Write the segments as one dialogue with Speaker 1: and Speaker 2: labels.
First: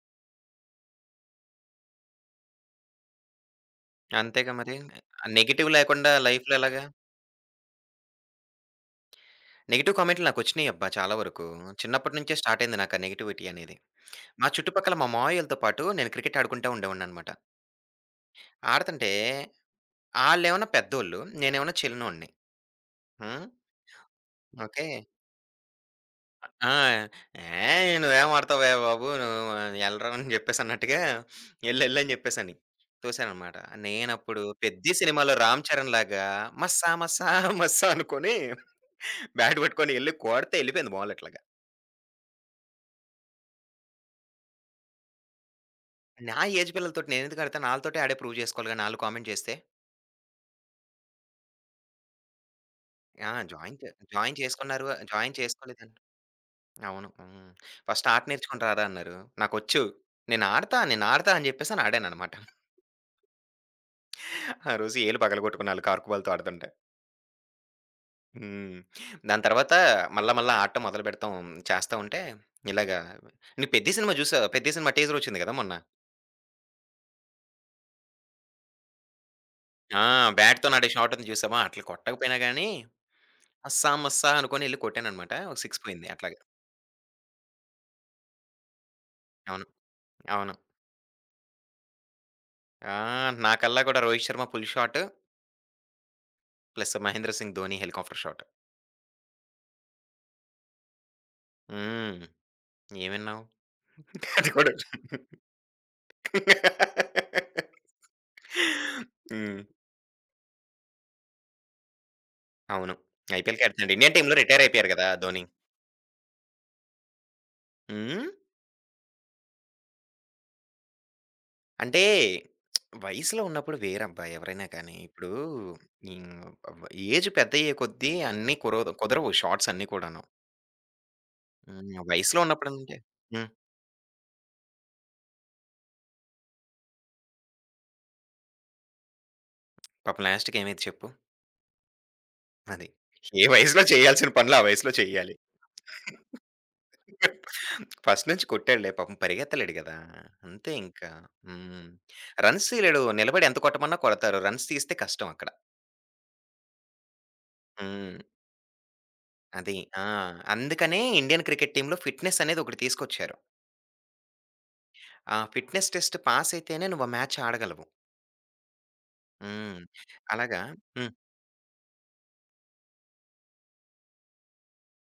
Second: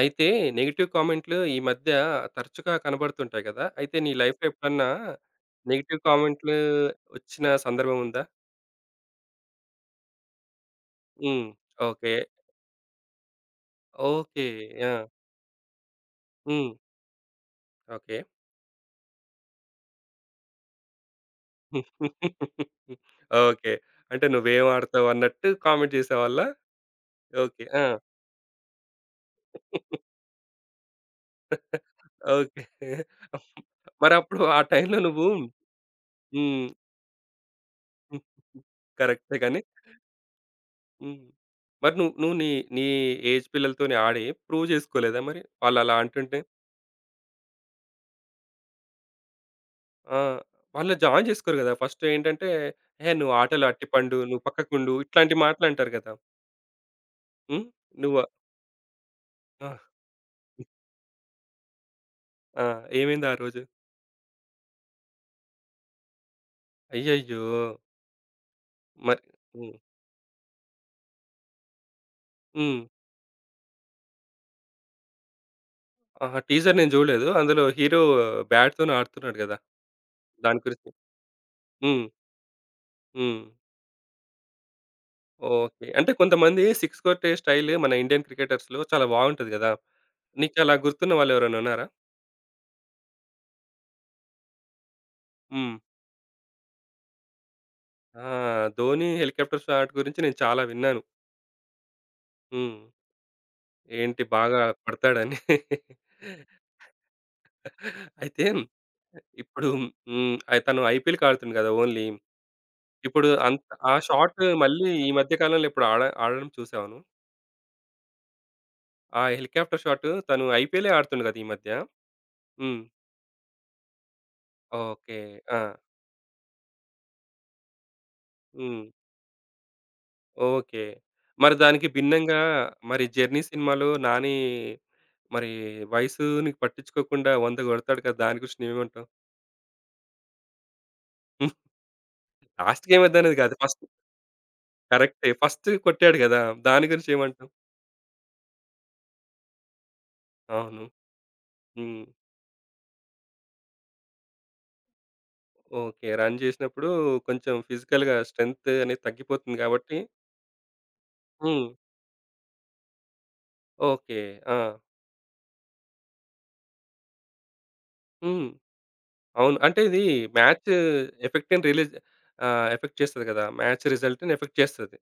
Speaker 1: అయితే నెగెటివ్ కామెంట్లు ఈ మధ్య తరచుగా కనబడుతుంటాయి కదా! అయితే నీ లైఫ్‌లో
Speaker 2: అంతేగా మరి.
Speaker 1: ఎప్పుడన్నా
Speaker 2: నెగెటివ్
Speaker 1: నెగెటివ్
Speaker 2: లేకుండా
Speaker 1: కామెంట్లు
Speaker 2: లైఫ్‌లో ఎలాగా?
Speaker 1: వచ్చిన సందర్భం ఉందా?
Speaker 2: నెగెటివ్ కామెంట్‌లు నాకొచ్చినియబ్బా! చాలా వరకు.
Speaker 1: హ్మ్. ఓకే.
Speaker 2: చిన్నప్పటి నుంచే స్టార్ట్ అయింది నాకు ఆ నెగటివిటీ అనేది.
Speaker 1: ఓకే.
Speaker 2: మా
Speaker 1: ఆ!
Speaker 2: చుట్టుపక్కల మా మావయ్యలతో పాటు నేను క్రికెట్ ఆడుకుంటా
Speaker 1: హ్మ్.
Speaker 2: ఉండేవాడిననమాట.
Speaker 1: ఓకే.
Speaker 2: ఆడతంటే ఆళ్ళేమన్నా పెద్దోళ్ళు, నేనేమన్నా చిన్నోడిని. హ్మ్.
Speaker 1: ఓకే. అంటే నువ్వేం
Speaker 2: ఓకే.
Speaker 1: ఆడతావు అన్నట్టు కామెంట్ చేసేవాళ్ళా?
Speaker 2: ఆ!
Speaker 1: ఓకే. ఆ!
Speaker 2: "ఏహ్! నువ్వేం ఆడతావే బాబు! నువ్వు ఎళ్ళరా" అని జెప్పేసి అన్నట్టుగా "ఎళ్ళెళ్ళు" అని జెప్పేసని
Speaker 1: ఓకే.
Speaker 2: తోసాననమాట.
Speaker 1: మరప్పుడు
Speaker 2: నేనప్పుడు
Speaker 1: ఆ టైంలో
Speaker 2: 'పెద్ది'
Speaker 1: నువ్వు
Speaker 2: సినిమాలో రామ్ చరణ్‌లాగా
Speaker 1: హ్మ్.
Speaker 2: మస్సా మస్సా మస్సా అనుకోని
Speaker 1: కరెక్టే గాని
Speaker 2: బ్యాట్ పట్టుకొని ఎళ్లి కొడితే ఎళ్ళిపోయింది బాల్
Speaker 1: హ్మ్.
Speaker 2: అట్లాగా.
Speaker 1: మరి నువ్వు నువ్వు నీ నీ ఏజ్ పిల్లలతోని ఆడి ప్రూవ్ చేసుకోలేదా మరి? వాళ్ళలా అంటుంటే?
Speaker 2: నా ఏజ్ పిల్లలతోటి నేనెందుకు ఆడతాను? ఆళ్ళతోటే ఆడే ప్రూవ్ జేసుకోవాలి గాని ఆళ్ళు కామెంట్ జేస్తే.
Speaker 1: ఆ! వాళ్ళు జాయిన్ చేసుకోరు గదా! ఫస్ట్ ఏంటంటే, "హే!
Speaker 2: ఆ!
Speaker 1: నువ్వు ఆటలో అట్టిపండు,
Speaker 2: జాయిన్
Speaker 1: నువ్వు
Speaker 2: చేసుకున్నారు.
Speaker 1: పక్కకుండు"
Speaker 2: జాయిన్
Speaker 1: ఇట్లాంటి మాటలంటారు
Speaker 2: చేసుకోలేదని
Speaker 1: గదా!
Speaker 2: అవును. హ్మ్.
Speaker 1: హ్మ్.
Speaker 2: "ఫస్ట్
Speaker 1: నువ్వు
Speaker 2: ఆట నేర్చుకొని రారా" అన్నారు.
Speaker 1: ఆ!
Speaker 2: నాకొచ్చు. "నేనాడతా, నేనాడతా" అని జెప్పేసని ఆడాననమాట.
Speaker 1: ఆ! ఏమైంది ఆ రోజు?
Speaker 2: ఆ రోజు ఏళ్ళు పగలగొట్టుకున్న ఆళ్ళు కార్కు బాల్‌తో ఆడుతుంటే.
Speaker 1: అయ్యయ్యో!
Speaker 2: హ్మ్.
Speaker 1: మరి
Speaker 2: దాని తర్వాత
Speaker 1: హ్మ్.
Speaker 2: మళ్ళా మళ్ళా ఆడటం మొదలు పెడతాం. చేస్తా ఉంటే
Speaker 1: హ్మ్.
Speaker 2: ఇలాగా నువ్వు 'పెద్ది' సినిమా చూసావా? 'పెద్ది' సినిమా టీజర్ వచ్చింది కదా మొన్న.
Speaker 1: ఆహా! టీజర్ నేను జూడలేదు. అందులో హీరో బ్యాట్‌తోని ఆడుతున్నాడు గదా!
Speaker 2: ఆ!
Speaker 1: దాని
Speaker 2: బ్యాట్‌తోని ఆడే
Speaker 1: గురించి
Speaker 2: షాట్ ఉంది చూసావా? అట్లా
Speaker 1: హ్మ్.
Speaker 2: కొట్టకపోయినా గాని
Speaker 1: హ్మ్.
Speaker 2: అస్సా మస్సా అనుకోని ఎళ్లి కొట్టాననమాట. ఒక 6
Speaker 1: ఓకే.
Speaker 2: పోయింది
Speaker 1: అంటే
Speaker 2: అట్లాగా.
Speaker 1: కొంతమంది సిక్స్ కొట్టే స్టైల్ మన ఇండియన్ క్రికెటర్స్‌లో చాలా బావుంటది
Speaker 2: అవును.
Speaker 1: గదా!
Speaker 2: అవును.
Speaker 1: నీకలా గుర్తున్న వాళ్ళెవరైనా ఉన్నారా?
Speaker 2: ఆ! నా కల్లా కూడా 'రోహిత్ శర్మ' పుల్ షాట్
Speaker 1: హ్మ్.
Speaker 2: ప్లస్ 'మహేంద్ర సింగ్ ధోని' హెలికాప్టర్
Speaker 1: ఆ!
Speaker 2: షాట్.
Speaker 1: 'ధోని' హెలికాప్టర్ షాట్ గురించి నేను చాలా విన్నాను.
Speaker 2: హ్మ్.
Speaker 1: హ్మ్.
Speaker 2: ఏం విన్నావు?
Speaker 1: ఏంటి
Speaker 2: అది
Speaker 1: బాగా
Speaker 2: కూడా
Speaker 1: పడతాడని. అయితే
Speaker 2: హ్మ్.
Speaker 1: ఇప్పుడు హ్మ్. తను ఐపీఎల్‌కి ఆడుతుండు కదా! ఓన్లీ.
Speaker 2: అవును.
Speaker 1: ఇప్పుడు
Speaker 2: ఐపీఎల్‌కే
Speaker 1: ఆ
Speaker 2: ఆడుతున్నాడు. ఇండియన్ టీమ్‌లో
Speaker 1: షాట్
Speaker 2: రిటైర్
Speaker 1: మళ్ళీ
Speaker 2: అయిపోయారు
Speaker 1: ఈ
Speaker 2: గదా!
Speaker 1: మధ్య
Speaker 2: ధోని.
Speaker 1: కాలంలో ఎప్పుడు ఆడడం చూసాను.
Speaker 2: హ్మ్.
Speaker 1: ఆ హెలికాప్టర్ షాట్ తను ఐపీఎలే ఆడుతుండు కదా! ఈ మధ్య.
Speaker 2: అంటే
Speaker 1: హ్మ్.
Speaker 2: వయసులో ఉన్నప్పుడు వేరబ్బా ఎవరైనా కానీ.
Speaker 1: ఓకే.
Speaker 2: ఇప్పుడు
Speaker 1: ఆ!
Speaker 2: హ్మ్. వ ఏజ్ పెద్దయ్యే కొద్దీ అన్నీ
Speaker 1: హ్మ్.
Speaker 2: కురవదు కుదరవు షాట్స్ అన్నీ కూడాను.
Speaker 1: ఓకే. మరి
Speaker 2: హ్మ్.
Speaker 1: దానికి భిన్నంగా
Speaker 2: వయసులో ఉన్నప్పుడంటే
Speaker 1: మరి 'జర్నీ'
Speaker 2: హ్మ్.
Speaker 1: సినిమాలో నాని మరి వయసుని పట్టించుకోకుండా 100 కొడతాడు కదా! దాని గురించి నువ్వేమంటావు?
Speaker 2: పాపం లాస్ట్‌కి ఏమైద్ది చెప్పు? అది.
Speaker 1: లాస్ట్‌కి ఏమైద్దనేది
Speaker 2: ఏ
Speaker 1: కాదు. ఫస్ట్
Speaker 2: వయసులో చేయాల్సిన పనులు ఆ వయసులో
Speaker 1: కరెక్టే.
Speaker 2: చేయాలి.
Speaker 1: ఫస్ట్ కొట్టాడు కదా! దాని గురించి ఏమంటావు?
Speaker 2: ఫస్ట్ నుంచి కొట్టాడులే పాపం పరిగెత్తలేడు గదా! అంతే
Speaker 1: అవును.
Speaker 2: ఇంకా. హ్మ్.
Speaker 1: హ్మ్.
Speaker 2: రన్స్ తీయలేడు. నిలబడి ఎంత కొట్టమన్నా కొడతారు. రన్స్ తీస్తే కష్టం అక్కడ.
Speaker 1: ఓకే. రన్ చేసినప్పుడు కొంచెం ఫిజికల్‌గా
Speaker 2: హ్మ్.
Speaker 1: స్ట్రెంత్ అనేది తగ్గిపోతుంది
Speaker 2: అది.
Speaker 1: కాబట్టి
Speaker 2: ఆ! అందుకనే ఇండియన్
Speaker 1: హ్మ్.
Speaker 2: క్రికెట్ టీమ్‌లో ఫిట్‌నెస్ అనేది ఒకటి తీసుకొచ్చారు.
Speaker 1: ఓకే. ఆ!
Speaker 2: ఆ ఫిట్‌నెస్ టెస్ట్ పాస్ అయితేనే నువ్వు ఆ మ్యాచ్ ఆడగలవు.
Speaker 1: హ్మ్. అవును. అంటే
Speaker 2: హ్మ్.
Speaker 1: ఇది
Speaker 2: అలాగా
Speaker 1: మ్యాచ్
Speaker 2: హ్మ్.
Speaker 1: ఎఫెక్ట్‌ని రిలీజ్ ఆహ్, ఎఫెక్ట్ చేస్తది కదా! మ్యాచ్ రిజల్ట్‌ని ఎఫెక్ట్ చేస్తది.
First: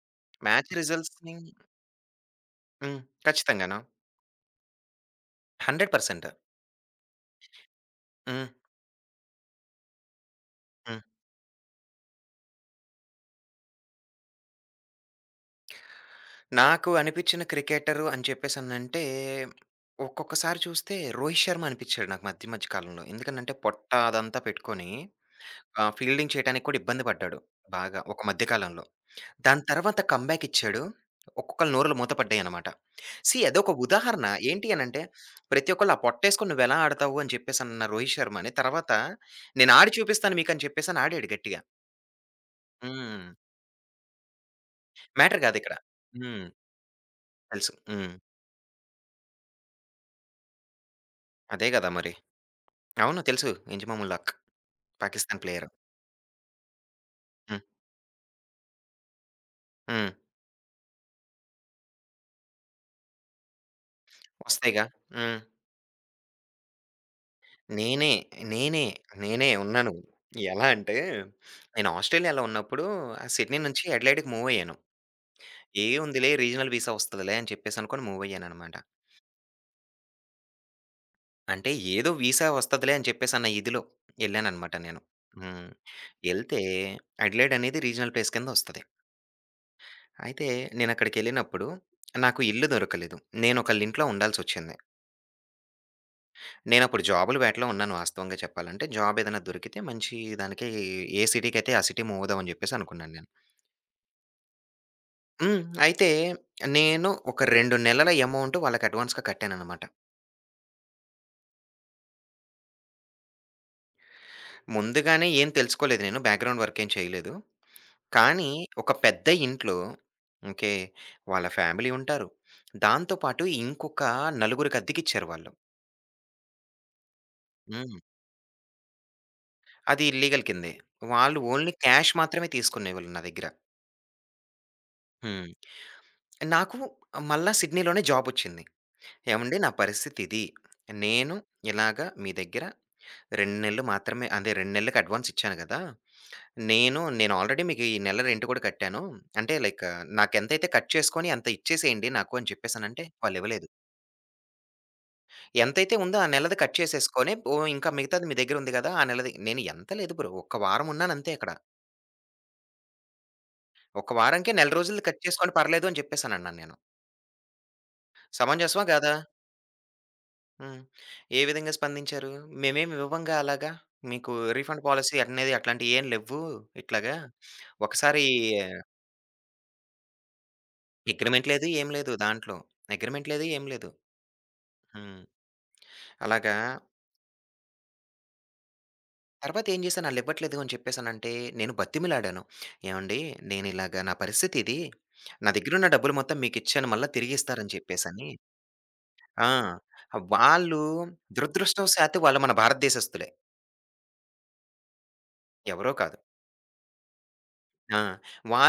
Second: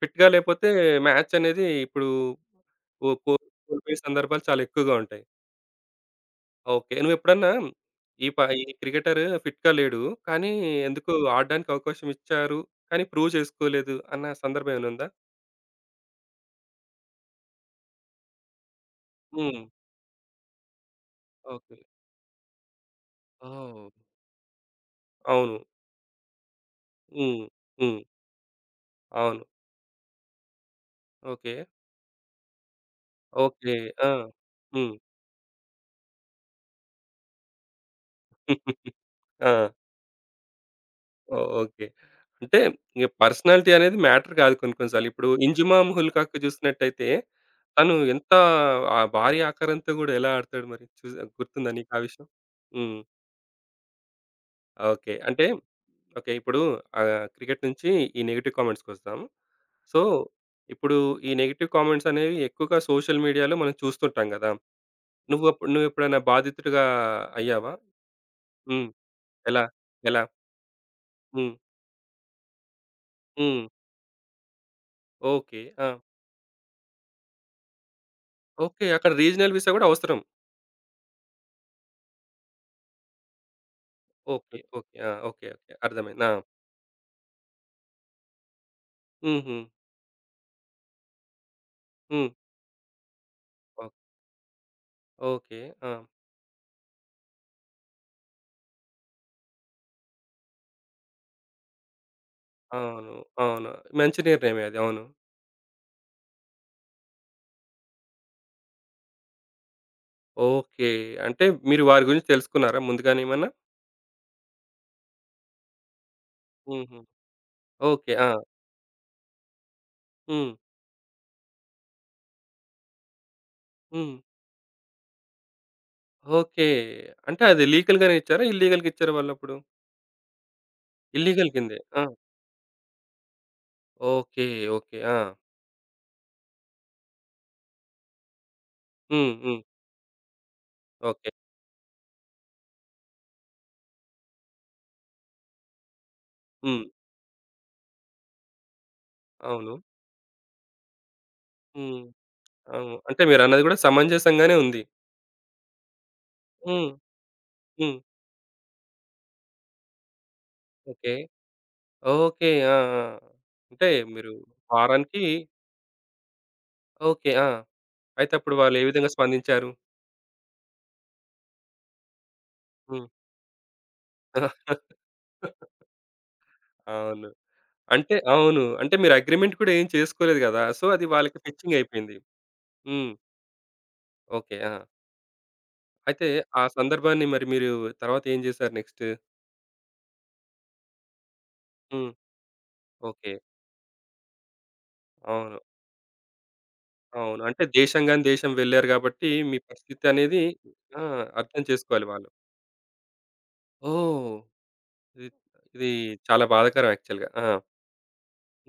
Speaker 1: ఫిట్‌గా లేపోతే
Speaker 2: మ్యాచ్
Speaker 1: మ్యాచ్
Speaker 2: రిజల్ట్స్‌ని
Speaker 1: అనేది ఇప్పుడు
Speaker 2: హ్మ్.
Speaker 1: కో కో
Speaker 2: ఖచ్చితంగాను.
Speaker 1: కోల్పోయే సందర్భాలు చాలా ఎక్కువగా ఉంటాయి.
Speaker 2: 100%.
Speaker 1: ఓకే. నువ్వెప్పుడన్నా
Speaker 2: హ్మ్.
Speaker 1: ఈ క్రికెటర్ ఫిట్‌గా లేడు. కానీ
Speaker 2: హ్మ్.
Speaker 1: ఎందుకో ఆడడానికి అవకాశం ఇచ్చారు. కానీ ప్రూవ్ చేసుకోలేదు అన్న సందర్భం ఏమైనా ఉందా?
Speaker 2: నాకు అనిపించిన క్రికెటరు అని చెప్పేసనంటే,
Speaker 1: హ్మ్.
Speaker 2: ఒక్కొక్కసారి చూస్తే 'రోహిత్ శర్మ'
Speaker 1: ఓకే.
Speaker 2: అనిపించాడు నాకు మధ్య మధ్య కాలంలో. ఎందుకనంటే
Speaker 1: ఓహ్!
Speaker 2: పొట్ట అదంతా పెట్టుకొని
Speaker 1: అవును.
Speaker 2: ఆహ్, ఫీల్డింగ్ చేయడానికి కూడా ఇబ్బంది పడ్డాడు
Speaker 1: హ్మ్. హ్మ్.
Speaker 2: బాగా ఒక మధ్య కాలంలో.
Speaker 1: అవును.
Speaker 2: దాని తర్వాత కమ్‌బ్యాక్ ఇచ్చాడు.
Speaker 1: ఓకే.
Speaker 2: ఒక్కొక్కళ్ళ నోరులు మూతపడ్డాయన్నమాట. సీ అదొక
Speaker 1: ఓకే. ఆ!
Speaker 2: ఉదాహరణ. ఏంటి
Speaker 1: హ్మ్.
Speaker 2: అనంటే, ప్రతి ఒక్కళ్ళు ఆ పొట్టేసుకొని నువ్వెలా ఆడతావు అని చెప్పేసన్న రోహిత్ శర్మని, తర్వాత
Speaker 1: ఆ!
Speaker 2: నేను ఆడి చూపిస్తాను మీకని చెప్పేసని ఆడాడు
Speaker 1: ఓ
Speaker 2: గట్టిగా.
Speaker 1: ఓకే. అంటే ఇగ
Speaker 2: హ్మ్.
Speaker 1: పర్సనాలిటీ అనేది మ్యాటర్ కాదు కొన్ని కొన్ని సార్లు. ఇప్పుడు
Speaker 2: మ్యాటర్ కాదిక్కడ.
Speaker 1: 'ఇంజమామ్ ఉల్ హక్'
Speaker 2: హ్మ్.
Speaker 1: చూసినట్టయితే
Speaker 2: తెలుసు.
Speaker 1: తను
Speaker 2: హ్మ్.
Speaker 1: ఎంత ఆ భారీ ఆకారంతో గూడా ఎలా ఆడతాడు మరి?
Speaker 2: అదే
Speaker 1: గుర్తుందా
Speaker 2: గదా
Speaker 1: నీకు ఆ
Speaker 2: మరి.
Speaker 1: విషయం? హ్మ్.
Speaker 2: అవును తెలుసు. 'ఎంజమాముల్ హక్'
Speaker 1: ఓకే.
Speaker 2: పాకిస్తాన్
Speaker 1: అంటే
Speaker 2: ప్లేయరు.
Speaker 1: ఓకే. ఇప్పుడు ఆహ్,
Speaker 2: హ్మ్.
Speaker 1: క్రికెట్ నుంచి ఈ నెగెటివ్ కామెంట్స్‌కొస్తాం. సో,
Speaker 2: హ్మ్.
Speaker 1: ఇప్పుడు ఈ నెగెటివ్ కామెంట్స్ అనేవి ఎక్కువగా సోషల్ మీడియాలో మనం చూస్తుంటాం గదా!
Speaker 2: వస్తాయిగా. హ్మ్.
Speaker 1: నువ్వు అప్పుడు నువ్వెప్పుడైనా బాధితుడిగా అయ్యావా?
Speaker 2: నేనే, నేనే,
Speaker 1: హ్మ్.
Speaker 2: నేనే
Speaker 1: ఎలా?
Speaker 2: ఉన్నాను.
Speaker 1: ఎలా?
Speaker 2: ఎలా అంటే,
Speaker 1: హ్మ్.
Speaker 2: నేను ఆస్ట్రేలియాలో ఉన్నప్పుడు ఆ సిడ్నీ
Speaker 1: హ్మ్.
Speaker 2: నుంచి అడిలైడ్‌కి మూవ్ అయ్యాను.
Speaker 1: ఓకే. ఆ!
Speaker 2: ఏముందిలే రీజనల్ వీసా వస్తదిలే అని చెప్పేసి అనుకోని మూవ్ అయ్యాననమాట.
Speaker 1: ఓకే. అక్కడ రీజనల్ వీసా గూడా అవసరం.
Speaker 2: అంటే ఏదో వీసా వస్తదిలే అని చెప్పేసి అన్న ఇదిలో
Speaker 1: ఓకే. హ్మ్.
Speaker 2: ఎళ్ళాననమాట
Speaker 1: ఓకే.
Speaker 2: నేను.
Speaker 1: ఆ! ఓకే.
Speaker 2: హ్మ్.
Speaker 1: ఓకే. అర్థమైంది. ఆ!
Speaker 2: ఎళ్తే అడిలైడ్ అనేది రీజనల్ ప్లేస్ కింద వస్తది.
Speaker 1: హుహు.
Speaker 2: అయితే నేనక్కడికెళ్ళినప్పుడు
Speaker 1: హ్మ్.
Speaker 2: నాకు ఇల్లు దొరకలేదు.
Speaker 1: ఓ
Speaker 2: నేనొకళ్ళింట్లో ఉండాల్సొచ్చింది.
Speaker 1: ఓకే. ఆ!
Speaker 2: నేనప్పుడు జాబుల వేటలో ఉన్నాను వాస్తవంగా చెప్పాలంటే. జాబ్ ఏదైనా దొరికితే మంచి దానికి ఏ సిటీకైతే ఆ సిటీ మూవ్ అవుదాం అని చెప్పేసి అనుకున్నాను
Speaker 1: అవును.
Speaker 2: నేను.
Speaker 1: అవును. మంచి నిర్ణయమే అది. అవును.
Speaker 2: హ్మ్. అయితే నేను ఒక 2 నెలల అమౌంట్ వాళ్ళకి అడ్వాన్స్‌గా కట్టాననమాట.
Speaker 1: ఓకే. అంటే మీరు వారి గురించి తెలుసుకున్నారా ముందుగానేమన్నా?
Speaker 2: ముందుగానే ఏం తెలుసుకోలేదు నేను. బ్యాక్‌గ్రౌండ్ వర్క్ ఏం
Speaker 1: హుహు.
Speaker 2: చేయలేదు.
Speaker 1: ఓకే. ఆ!
Speaker 2: కానీ ఒక పెద్ద ఇంట్లో
Speaker 1: హ్మ్.
Speaker 2: ఓకే. వాళ్ళ ఫ్యామిలీ ఉంటారు. దాంతో పాటు ఇంకొక
Speaker 1: హ్మ్.
Speaker 2: నలుగురికి అద్దెకిచ్చారు వాళ్ళు.
Speaker 1: ఓకే. అంటే అది
Speaker 2: హ్మ్.
Speaker 1: లీగల్‌గానే ఇచ్చారా? ఇల్లీగల్‌గా ఇచ్చారా వాళ్ళప్పుడు?
Speaker 2: అది ఇల్లీగల్ కిందే. వాళ్ళు
Speaker 1: ఇల్లీగల్
Speaker 2: ఓన్లీ
Speaker 1: కిందే. ఆ!
Speaker 2: క్యాష్ మాత్రమే తీసుకునేవాళ్ళు నా దగ్గర.
Speaker 1: ఓకే. ఓకే. ఆ!
Speaker 2: హ్మ్. నాకు మళ్ళా సిడ్నీలోనే జాబొచ్చింది.
Speaker 1: హ్మ్.
Speaker 2: ఏవండీ
Speaker 1: హ్మ్.
Speaker 2: నా పరిస్థితిది.
Speaker 1: ఓకే.
Speaker 2: నేను ఇలాగ మీ దగ్గర 2 నెలలు మాత్రమే అదే 2 నెలలకి అడ్వాన్స్ ఇచ్చాను గదా!
Speaker 1: హ్మ్.
Speaker 2: నేను నేను ఆల్రెడీ మీకు ఈ నెల రెంట్ కూడా కట్టాను. అంటే
Speaker 1: అవును.
Speaker 2: లైక్ నాకెంతైతే కట్ చేసుకొని అంత
Speaker 1: హ్మ్.
Speaker 2: ఇచ్చేసేయండి నాకు అని
Speaker 1: అవును.
Speaker 2: చెప్పేసనంటే
Speaker 1: అంటే మీరన్నది
Speaker 2: వాళ్ళివ్వలేదు.
Speaker 1: గూడా సమంజసంగానే ఉంది.
Speaker 2: ఎంతైతే ఉందో ఆ నెలది కట్
Speaker 1: హ్మ్.
Speaker 2: చేసేసుకొని ఓహ్! ఇంకా
Speaker 1: హ్మ్.
Speaker 2: మిగతాది మీ దగ్గర ఉంది గదా! ఆ నెలది నేను ఎంత లేదు బ్రో. ఒక్క వారం
Speaker 1: ఓకే.
Speaker 2: ఉన్నానంతే అక్కడ.
Speaker 1: ఓకే. ఆ! ఆ! అంటే
Speaker 2: ఒక్క
Speaker 1: మీరు
Speaker 2: వారానికే నెల రోజులది
Speaker 1: వారానికి
Speaker 2: కట్ చేసుకొని పర్లేదు అని చెప్పేసనన్నాను నేను.
Speaker 1: ఓకే. ఆ! అయితే అప్పుడు వాళ్ళు ఏ
Speaker 2: సమంజసమా
Speaker 1: విధంగా
Speaker 2: కాదా?
Speaker 1: స్పందించారు?
Speaker 2: హ్మ్. ఏ విధంగా స్పందించారు? మేమేమి
Speaker 1: హ్మ్.
Speaker 2: ఇవ్వంగా అలాగా. మీకు రీఫండ్ పాలిసీ అనేది అట్లాంటియేం లెవ్వు. ఇట్లాగా
Speaker 1: అవును. అంటే
Speaker 2: ఒకసారి
Speaker 1: అవును. అంటే మీరు అగ్రీమెంట్ కూడా ఏం చేసుకోలేదు గదా! సో, అది వాళ్ళకి
Speaker 2: అగ్రిమెంట్ లేదు.
Speaker 1: పిచ్చింగ్
Speaker 2: ఏం లేదు
Speaker 1: అయిపోయింది.
Speaker 2: దాంట్లో.
Speaker 1: హ్మ్.
Speaker 2: అగ్రిమెంట్ లేదు. ఏం లేదు.
Speaker 1: ఓకే. ఆ!
Speaker 2: హ్మ్.
Speaker 1: అయితే
Speaker 2: అలాగా
Speaker 1: ఆ సందర్భాన్ని మరి మీరు తర్వాత ఏం జేశారు నెక్స్ట్?
Speaker 2: తర్వాత ఏం చేశాను ఆళ్ళివ్వట్లేదు అని చెప్పేసనంటే, నేను
Speaker 1: హ్మ్.
Speaker 2: బతిమిలాడాను. "ఏవండీ
Speaker 1: ఓకే.
Speaker 2: నేనిలాగ నా పరిస్థితి ఇది. నా
Speaker 1: అవును.
Speaker 2: దగ్గరున్న డబ్బులు మొత్తం మీకిచ్చాను. మళ్ళా
Speaker 1: అవును. అంటే
Speaker 2: తిరిగిస్తారని"
Speaker 1: దేశం గాని
Speaker 2: చెప్పేసని.
Speaker 1: దేశం వెళ్లారు గాబట్టి
Speaker 2: ఆ!
Speaker 1: మీ పరిస్థితి అనేది
Speaker 2: వాళ్ళు
Speaker 1: ఆ! అర్థం చేసుకోవాలి
Speaker 2: దురదృష్టవశాత్తు
Speaker 1: వాళ్ళు.
Speaker 2: వాళ్ళు మన భారతదేశస్తులే.
Speaker 1: ఓహ్! ఇది ఇది
Speaker 2: ఎవరో కాదు.
Speaker 1: చాలా బాధాకరం యాక్చువల్‌గా. ఆ!
Speaker 2: ఆ!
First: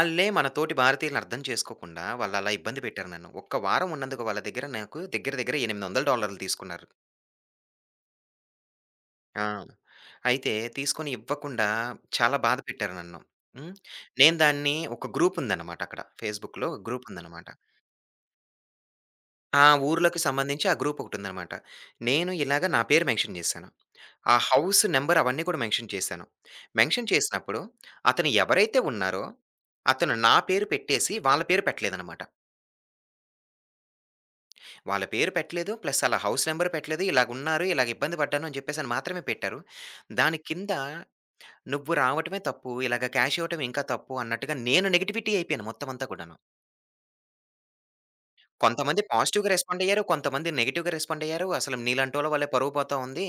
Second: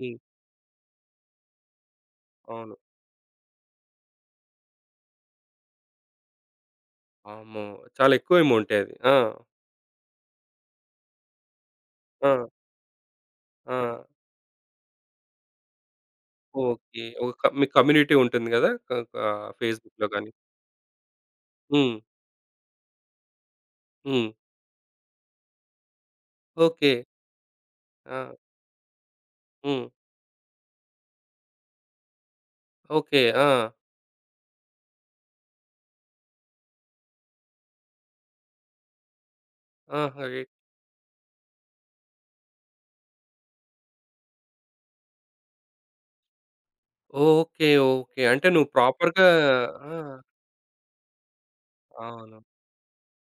Speaker 1: హ్మ్.
Speaker 2: మన తోటి భారతీయులని అర్థం చేసుకోకుండా వాళ్ళలా
Speaker 1: అవును.
Speaker 2: ఇబ్బంది పెట్టారు నన్ను. ఒక్క వారం ఉన్నందుకు వాళ్ళ దగ్గర నాకు దగ్గర దగ్గర $800 తీసుకున్నారు.
Speaker 1: వామ్మో! చాలా ఎక్కువ ఎమౌంటే అది. ఆ!
Speaker 2: ఆ! అయితే తీసుకొని ఇవ్వకుండా
Speaker 1: ఆ!
Speaker 2: చాలా బాధ పెట్టారు నన్ను. హ్మ్.
Speaker 1: ఆ!
Speaker 2: నేను దాన్ని ఒక గ్రూప్ ఉందన్నమాట అక్కడ. ఫేస్‌బుక్‌లో
Speaker 1: ఓకే.
Speaker 2: గ్రూప్
Speaker 1: ఒక క
Speaker 2: ఉందన్నమాట.
Speaker 1: మీకు కమ్యూనిటీ ఉంటుంది గదా! క క
Speaker 2: ఆ
Speaker 1: ఫేస్‌బుక్‌లో
Speaker 2: ఊర్లోకి
Speaker 1: గాని.
Speaker 2: సంబంధించి ఆ గ్రూప్ ఒకటుందన్నమాట.
Speaker 1: హ్మ్.
Speaker 2: నేను ఇలాగ నా పేరు మెన్షన్ చేశాను.
Speaker 1: హ్మ్.
Speaker 2: ఆ హౌస్ నంబర్ అవన్నీ కూడా మెన్షన్ చేశాను.
Speaker 1: ఓకే.
Speaker 2: మెన్షన్ చేసినప్పుడు అతను
Speaker 1: ఆ!
Speaker 2: ఎవరైతే ఉన్నారో
Speaker 1: హ్మ్.
Speaker 2: అతను నా పేరు పెట్టేసి వాళ్ళ పేరు పెట్టలేదన్నమాట.
Speaker 1: ఓకే. ఆ!
Speaker 2: వాళ్ళ పేరు పెట్టలేదు. ప్లస్ ఆళ్ళ హౌస్ నంబర్ పెట్టలేదు. ఇలాగున్నారు, ఇలాగ ఇబ్బంది పడ్డాను అని చెప్పేసి అని మాత్రమే పెట్టారు.
Speaker 1: ఆహా!
Speaker 2: దాని కింద నువ్వు రావటమే తప్పు. ఇలాగ క్యాష్ ఇవ్వటం ఇంకా తప్పు అన్నట్టుగా నేను నెగటివిటీ అయిపోయాను మొత్తం అంతా కూడాను.
Speaker 1: ఓకే. ఓకే. అంటే నువ్వు
Speaker 2: కొంతమంది
Speaker 1: ప్రాపర్‌గా
Speaker 2: పాజిటివ్‌గా రెస్పాండ్
Speaker 1: ఆ!
Speaker 2: అయ్యారు. కొంతమంది నెగెటివ్‌గా రెస్పాండ్ అయ్యారు. "అసలు నీలాంటోళ్ళ
Speaker 1: అవును.
Speaker 2: వల్లే పరువు పోతా ఉంది.